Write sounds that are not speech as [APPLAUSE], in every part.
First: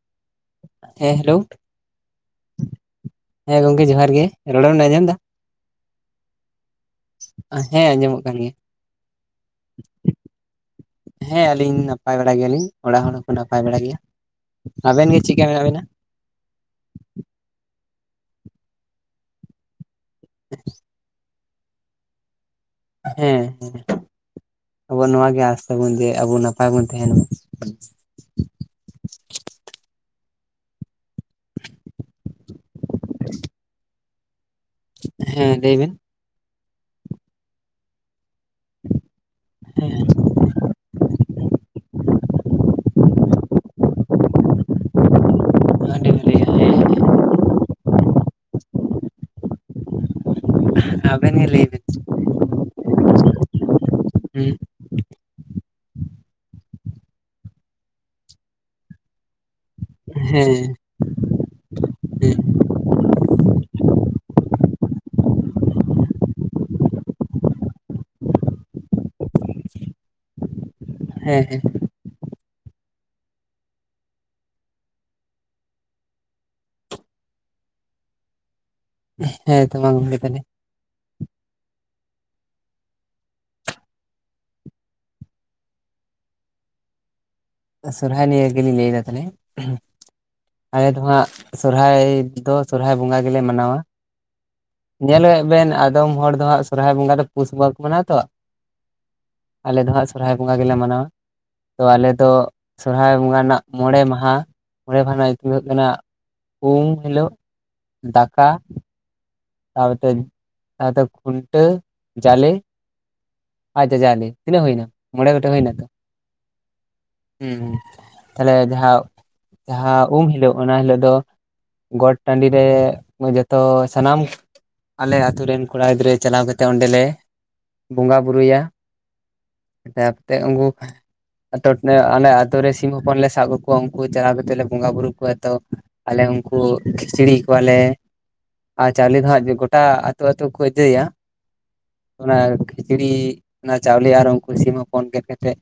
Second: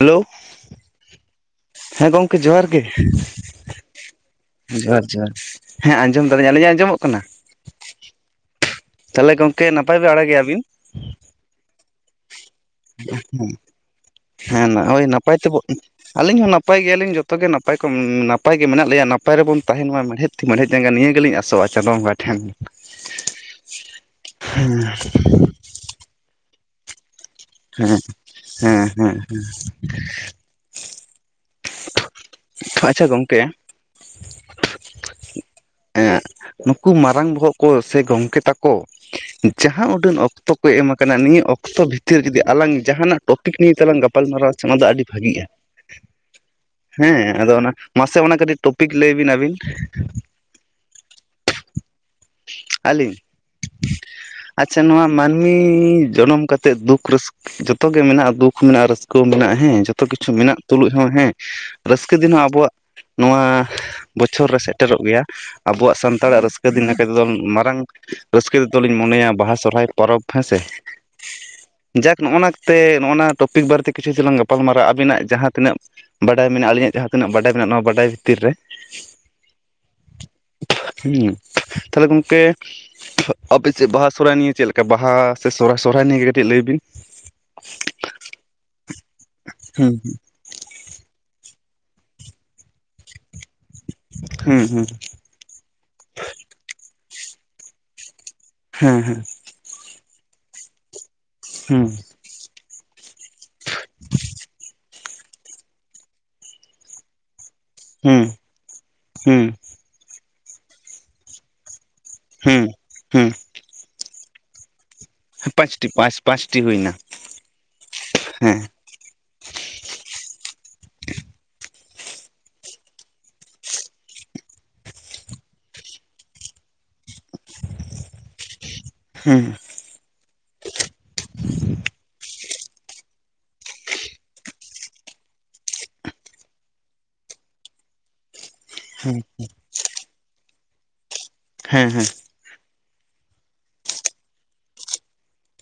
Hello ᱦᱮᱸ hello ᱦᱮᱸ ᱜᱚᱝᱠᱮ ᱡᱚᱦᱟᱨ ᱜᱮ ᱦᱮᱸ ᱜᱚᱝᱠᱮ ᱡᱚᱦᱟᱨ ᱜᱮ ᱨᱚᱲ ᱵᱮᱱ ᱟᱸᱡᱚᱢ ᱡᱚᱦᱟᱨ ᱮᱫᱟ ᱡᱚᱦᱟᱨ ᱦᱮᱸ ᱟᱸᱡᱚᱢ ᱫᱟᱞᱤᱧ ᱟᱹᱞᱤᱧᱼᱟᱜ ᱟᱸᱡᱚᱢᱼᱚᱜᱼᱼ ᱦᱮᱸ ᱟᱸᱡᱚᱢᱚᱜ ᱠᱟᱱ ᱜᱮᱭᱟ ᱛᱟᱦᱚᱞᱮ ᱜᱚᱝᱠᱮ ᱱᱟᱯᱟᱭ ᱵᱟᱲᱟ ᱜᱮᱭᱟᱵᱤᱱ ᱦᱮᱸ ᱟᱹᱞᱤᱧ ᱱᱟᱯᱟᱭ ᱵᱟᱲᱟ ᱜᱮᱭᱟᱞᱤᱧ ᱚᱲᱟᱜ ᱦᱚᱲ ᱦᱚᱸᱠᱚ ᱱᱟᱯᱟᱭ ᱵᱟᱲᱟ ᱜᱮᱭᱟ᱾ ᱦᱮᱸ ᱱᱚᱜᱼᱚᱭ ᱟᱵᱮᱱ ᱜᱮ ᱱᱟᱯᱟᱭ ᱪᱮᱫᱠᱟ ᱛᱮᱵᱚ ᱢᱮᱱᱟᱜ ᱵᱮᱱᱟ? ᱟᱹᱞᱤᱧ ᱦᱚᱸ ᱱᱟᱯᱟᱭ ᱜᱮᱭᱟᱞᱤᱧ ᱡᱚᱛᱚᱮ ᱱᱟᱯᱟᱭ ᱠᱚ ᱱᱟᱯᱟᱭ ᱜᱮ ᱢᱮᱱᱟᱜ ᱞᱮᱭᱟ ᱱᱟᱯᱟᱭ ᱨᱮᱵᱚᱱ ᱛᱟᱦᱮᱸᱱ ᱢᱟ᱾ ᱢᱮᱬᱦᱮᱫ ᱛᱤ ᱢᱮᱬᱦᱮᱫ ᱡᱟᱸᱜᱟ ᱱᱤᱭᱟᱹ ᱜᱮᱞᱤᱧ ᱟᱥᱚᱜᱼᱟ ᱪᱟᱸᱫᱳ ᱵᱚᱸᱜᱟ ᱴᱷᱮᱱ᱾ ᱦᱮᱸ ᱟᱵᱚ ᱱᱚᱣᱟ ᱜᱮ ᱟᱸᱥ ᱛᱟᱵᱚᱱ ᱡᱮ ᱟᱵᱚ ᱱᱟᱯᱟᱭ ᱵᱚᱱ ᱛᱟᱦᱮᱸᱱ ᱢᱟ᱾ ᱦᱮᱸ ᱦᱮᱸ ᱦᱮᱸ ᱦᱮᱸ ᱟᱪᱪᱷᱟ ᱜᱚᱝᱠᱮᱼᱼ ᱦᱮᱸ ᱞᱮᱹᱭᱵᱮᱱ ᱾ ᱮᱸᱜ ᱱᱩᱠᱩ ᱢᱟᱨᱟᱝ ᱵᱚᱦᱚᱜ ᱠᱚ ᱥᱮ ᱜᱚᱝᱠᱮ ᱛᱟᱠᱚ ᱡᱟᱦᱟᱸ ᱦᱮᱸ ᱩᱰᱟᱹᱱ ᱚᱠᱛᱚᱼᱼ ᱠᱚ ᱮᱢ ᱟᱠᱟᱱᱟ ᱱᱤᱭᱟᱹ ᱚᱠᱛᱚ ᱵᱷᱤᱛᱤᱨ ᱡᱩᱫᱤ ᱟᱞᱟᱝ ᱡᱟᱦᱟᱱᱟᱜ ᱴᱚᱯᱤᱠ ᱱᱤᱭᱮ ᱛᱮᱞᱟᱝ ᱜᱟᱯᱟᱞᱢᱟᱨᱟᱣ ᱟᱪᱮ ᱚᱱᱟ ᱫᱚ ᱟᱹᱰᱤ ᱵᱷᱟᱹᱜᱤᱜᱼᱟ ᱾ ᱟᱹᱰᱤ ᱵᱷᱟᱹᱞᱤᱭᱟᱹ ᱦᱮᱸᱼᱼ ᱦᱮᱸ ᱟᱫᱚ ᱚᱱᱟ ᱢᱟᱥᱮ ᱚᱱᱟ ᱠᱟᱹᱴᱤᱡ ᱴᱚᱯᱤᱠ ᱞᱟᱹᱭ ᱵᱤᱱ ᱟᱵᱤᱱᱼᱼ ᱟᱵᱤᱱ ᱜᱮ ᱞᱟᱹᱭ ᱵᱤᱱ ᱥᱮᱼᱼ ᱟᱹᱞᱤᱧ, ᱦᱩᱸ ᱟᱪᱪᱷᱟ ᱱᱚᱣᱟ ᱢᱟᱱᱢᱤ ᱡᱚᱱᱚᱢ ᱠᱟᱛᱮᱫ ᱫᱩᱠ ᱨᱟᱹᱥᱼᱼ ᱡᱚᱛᱚ ᱜᱮ ᱢᱮᱱᱟᱜᱼᱟ ᱫᱩᱠ ᱦᱚᱸ ᱢᱮᱱᱟᱜᱼᱟ ᱨᱟᱹᱥᱠᱟᱹ ᱦᱚᱸ ᱢᱮᱱᱟᱜᱼᱟ ᱦᱮᱸ ᱡᱚᱛᱚ ᱠᱤᱪᱷᱩ ᱦᱮᱸ ᱢᱮᱱᱟᱜ ᱛᱩᱞᱩᱡᱼᱼ ᱦᱚᱸ ᱦᱮᱸ ᱨᱟᱹᱥᱠᱟᱹ ᱦᱮᱸ ᱫᱤᱱ ᱦᱚᱸ ᱟᱵᱚᱣᱟᱜᱼᱼ ᱱᱚᱣᱟ ᱵᱚᱪᱷᱚᱨ ᱨᱮ ᱥᱮᱴᱮᱨᱚᱜ ᱜᱮᱭᱟ ᱟᱵᱚᱣᱟᱜ ᱥᱟᱱᱛᱟᱲᱟᱜ ᱨᱟᱹᱥᱠᱟᱹ ᱫᱤᱱ ᱦᱟᱸᱜᱼᱼ ᱮᱠᱫᱚᱢ ᱢᱟᱨᱟᱝ ᱨᱟᱹᱥᱠᱟᱹ ᱛᱮᱫᱚᱞᱤᱧ ᱢᱚᱱᱮᱭᱟ ᱵᱟᱦᱟ ᱥᱚᱨᱦᱟᱭ ᱯᱚᱨᱚᱵᱽ ᱦᱮᱸ ᱥᱮ? ᱦᱮᱸ ᱦᱮᱸᱼᱼ ᱡᱟᱠ ᱱᱚᱜᱼᱱᱟᱛᱮ ᱱᱚᱜᱼᱱᱟ ᱴᱚᱯᱤᱠ ᱵᱟᱨᱮᱛᱮ ᱠᱤᱪᱷᱩ ᱠᱤᱪᱷᱩ ᱞᱟᱝ ᱜᱟᱯᱟᱞᱢᱟᱨᱟᱜ ᱟᱵᱤᱱᱟᱜ ᱡᱟᱦᱟᱸ ᱛᱤᱱᱟᱹᱜᱼᱼ ᱵᱟᱰᱟᱭ ᱢᱮᱱᱟᱜᱼᱟ ᱟᱹᱞᱤᱧᱟᱜ ᱡᱟᱦᱟᱸ ᱛᱤᱱᱟᱹᱜ ᱵᱟᱰᱟᱭ ᱢᱮᱱᱟᱜᱼᱟ ᱱᱚᱣᱟ ᱵᱟᱰᱟᱭ ᱵᱷᱤᱛᱤᱨ ᱨᱮᱼᱼ ᱦᱮᱭ ᱢᱟ ᱜᱚᱝᱠᱮ ᱛᱟᱦᱞᱮᱼᱼ ᱦᱩᱸᱼᱼ ᱛᱟᱞᱦᱮ ᱜᱚᱝᱠᱮᱼᱼ ᱟᱯᱮ ᱪᱮᱜ ᱵᱟᱦᱟ ᱥᱚᱨᱚᱦᱚᱨᱟᱭ ᱱᱤᱭᱮ ᱪᱮᱫ ᱞᱮᱠᱟ ᱵᱟᱦᱟ ᱥᱮ ᱥᱚᱨᱦᱟᱭ ᱥᱚᱨᱦᱟᱭ ᱱᱤᱭᱮ ᱜᱮ ᱠᱟᱴᱤᱡ ᱞᱟᱹᱭ ᱵᱤᱱᱼᱼ ᱥᱚᱨᱦᱟᱭ ᱱᱤᱭᱮ ᱜᱮᱞᱤᱧ ᱞᱟᱹᱭᱮᱫᱟ ᱛᱟᱞᱦᱮ ᱦᱩᱸ ᱟᱞᱮ ᱫᱚ ᱦᱟᱸᱜ ᱥᱚᱨᱦᱟᱭ ᱫᱚᱼᱼ ᱥᱚᱨᱦᱟᱭ ᱵᱚᱸᱜᱟ ᱜᱮᱞᱮ ᱢᱟᱱᱟᱣᱟ ᱦᱩᱸ ᱦᱩᱸ ᱧᱮᱞᱮᱜ ᱵᱮᱱ ᱟ ᱫᱚᱢ ᱦᱚᱲ ᱫᱚ ᱦᱟᱸᱜ ᱥᱚᱨᱦᱟᱭ ᱵᱚᱸᱜᱟ ᱫᱚ ᱯᱩᱥ ᱵᱟᱹᱜᱟ ᱠᱚ ᱢᱟᱱᱟᱣᱟ ᱛᱚ, ᱦᱮᱸ-ᱦᱮᱸ᱾ ᱟᱞᱮ ᱫᱚ ᱦᱟᱸᱜ ᱥᱚᱨᱦᱟᱭ ᱵᱚᱸᱜᱟ ᱜᱮᱞᱮ ᱢᱟᱱᱟᱣᱟ ᱛᱚ ᱦᱩᱸ ᱟᱞᱮ ᱫᱚ, ᱥᱚᱨᱦᱟᱭ ᱵᱚᱸᱜᱟ ᱨᱮᱱᱟᱜ ᱢᱚᱬᱮ ᱢᱟᱦᱟ ᱢᱚᱬᱮ ᱢᱟᱦᱟ, ᱢᱚᱬᱮ ᱢᱟᱦᱟᱸ ᱨᱮᱱᱟᱜ ᱧᱩᱛᱩᱢ ᱫᱚ ᱦᱩᱭᱩᱜ ᱠᱟᱱᱟ ᱩᱢ ᱦᱤᱞᱳᱜ, ᱦᱮᱸ, ᱦᱮᱸ᱾ ᱛᱟᱨᱯᱚᱨᱛᱮ, ᱛᱟᱨᱯᱚᱛᱮ ᱠᱷᱩᱱᱴᱟᱹ ᱡᱟᱞᱮ, ᱦᱩᱸ ᱦᱩᱸ ᱟᱨ ᱡᱟᱡᱟᱞᱮ ᱛᱤᱱᱟᱹᱜ ᱦᱩᱭᱱᱟ᱾ ᱢᱚᱬᱮ ᱜᱚᱴᱟᱝ ᱦᱩᱭᱱᱟ ᱛᱚ, ᱯᱟᱸᱪᱴᱤ ᱯᱟᱸᱪ ᱯᱟᱸᱪᱴᱤ ᱦᱩᱭᱱᱟ ᱦᱮᱸ-ᱦᱮᱸ ᱛᱟᱦᱞᱮ ᱦᱮᱸ ᱡᱟᱦᱟᱸ, ᱡᱟᱦᱟᱸ ᱩᱢ ᱦᱤᱞᱳᱜ ᱚᱱᱟ ᱦᱤᱞᱳᱜ ᱫᱚ᱾ ᱜᱚᱴ ᱴᱟᱺᱰᱤ ᱨᱮ ᱡᱚᱛᱚ ᱥᱟᱱᱟᱢ, ᱟᱞᱮ ᱟᱛᱳ ᱨᱮᱱ ᱠᱚᱲᱟ ᱜᱤᱫᱽᱨᱟᱹ ᱪᱟᱞᱟᱣ ᱠᱟᱛᱮ ᱚᱸᱰᱮᱞᱮ ᱵᱚᱸᱜᱟ ᱵᱩᱨᱩᱭᱟ᱾ ᱦᱮᱸ᱾ ᱛᱟᱨᱯᱚᱨᱛᱮ ᱩᱝᱠᱩ, ᱟᱛᱳᱴ ᱮᱸ ᱟᱞᱮ ᱟᱛᱳ ᱨᱮ ᱥᱤᱢ ᱦᱚᱯᱚᱱ ᱞᱮ ᱥᱟᱜ ᱠᱟᱠᱚᱣᱟ ᱩᱱᱠᱩ ᱪᱟᱞᱟᱣ ᱠᱟᱛᱮᱜ ᱞᱮ ᱵᱚᱸᱜᱟ ᱵᱩᱨᱩ ᱠᱚᱣᱟ ᱛᱚ᱾ ᱟᱞᱮ ᱩᱝᱠᱩ ᱠᱷᱤᱪᱲᱤ ᱠᱚᱣᱟᱞᱮ᱾ ᱟᱨ ᱪᱟᱣᱞᱤ ᱫᱚᱦᱟᱸᱜ ᱜᱚᱴᱟ ᱟᱹᱛᱩ-ᱟᱹᱛᱩ ᱠᱚ ᱤᱫᱤᱭᱟ᱾ ᱦᱮᱸ-ᱦᱮᱸ᱾ ᱚᱱᱟ ᱠᱷᱤᱪᱲᱤ ᱚᱱᱟ ᱪᱟᱣᱞᱮ ᱟᱨ ᱩᱱᱠᱩ ᱥᱤᱢ ᱦᱚᱯᱚᱱ ᱜᱮᱫ ᱠᱟᱛᱮᱜ,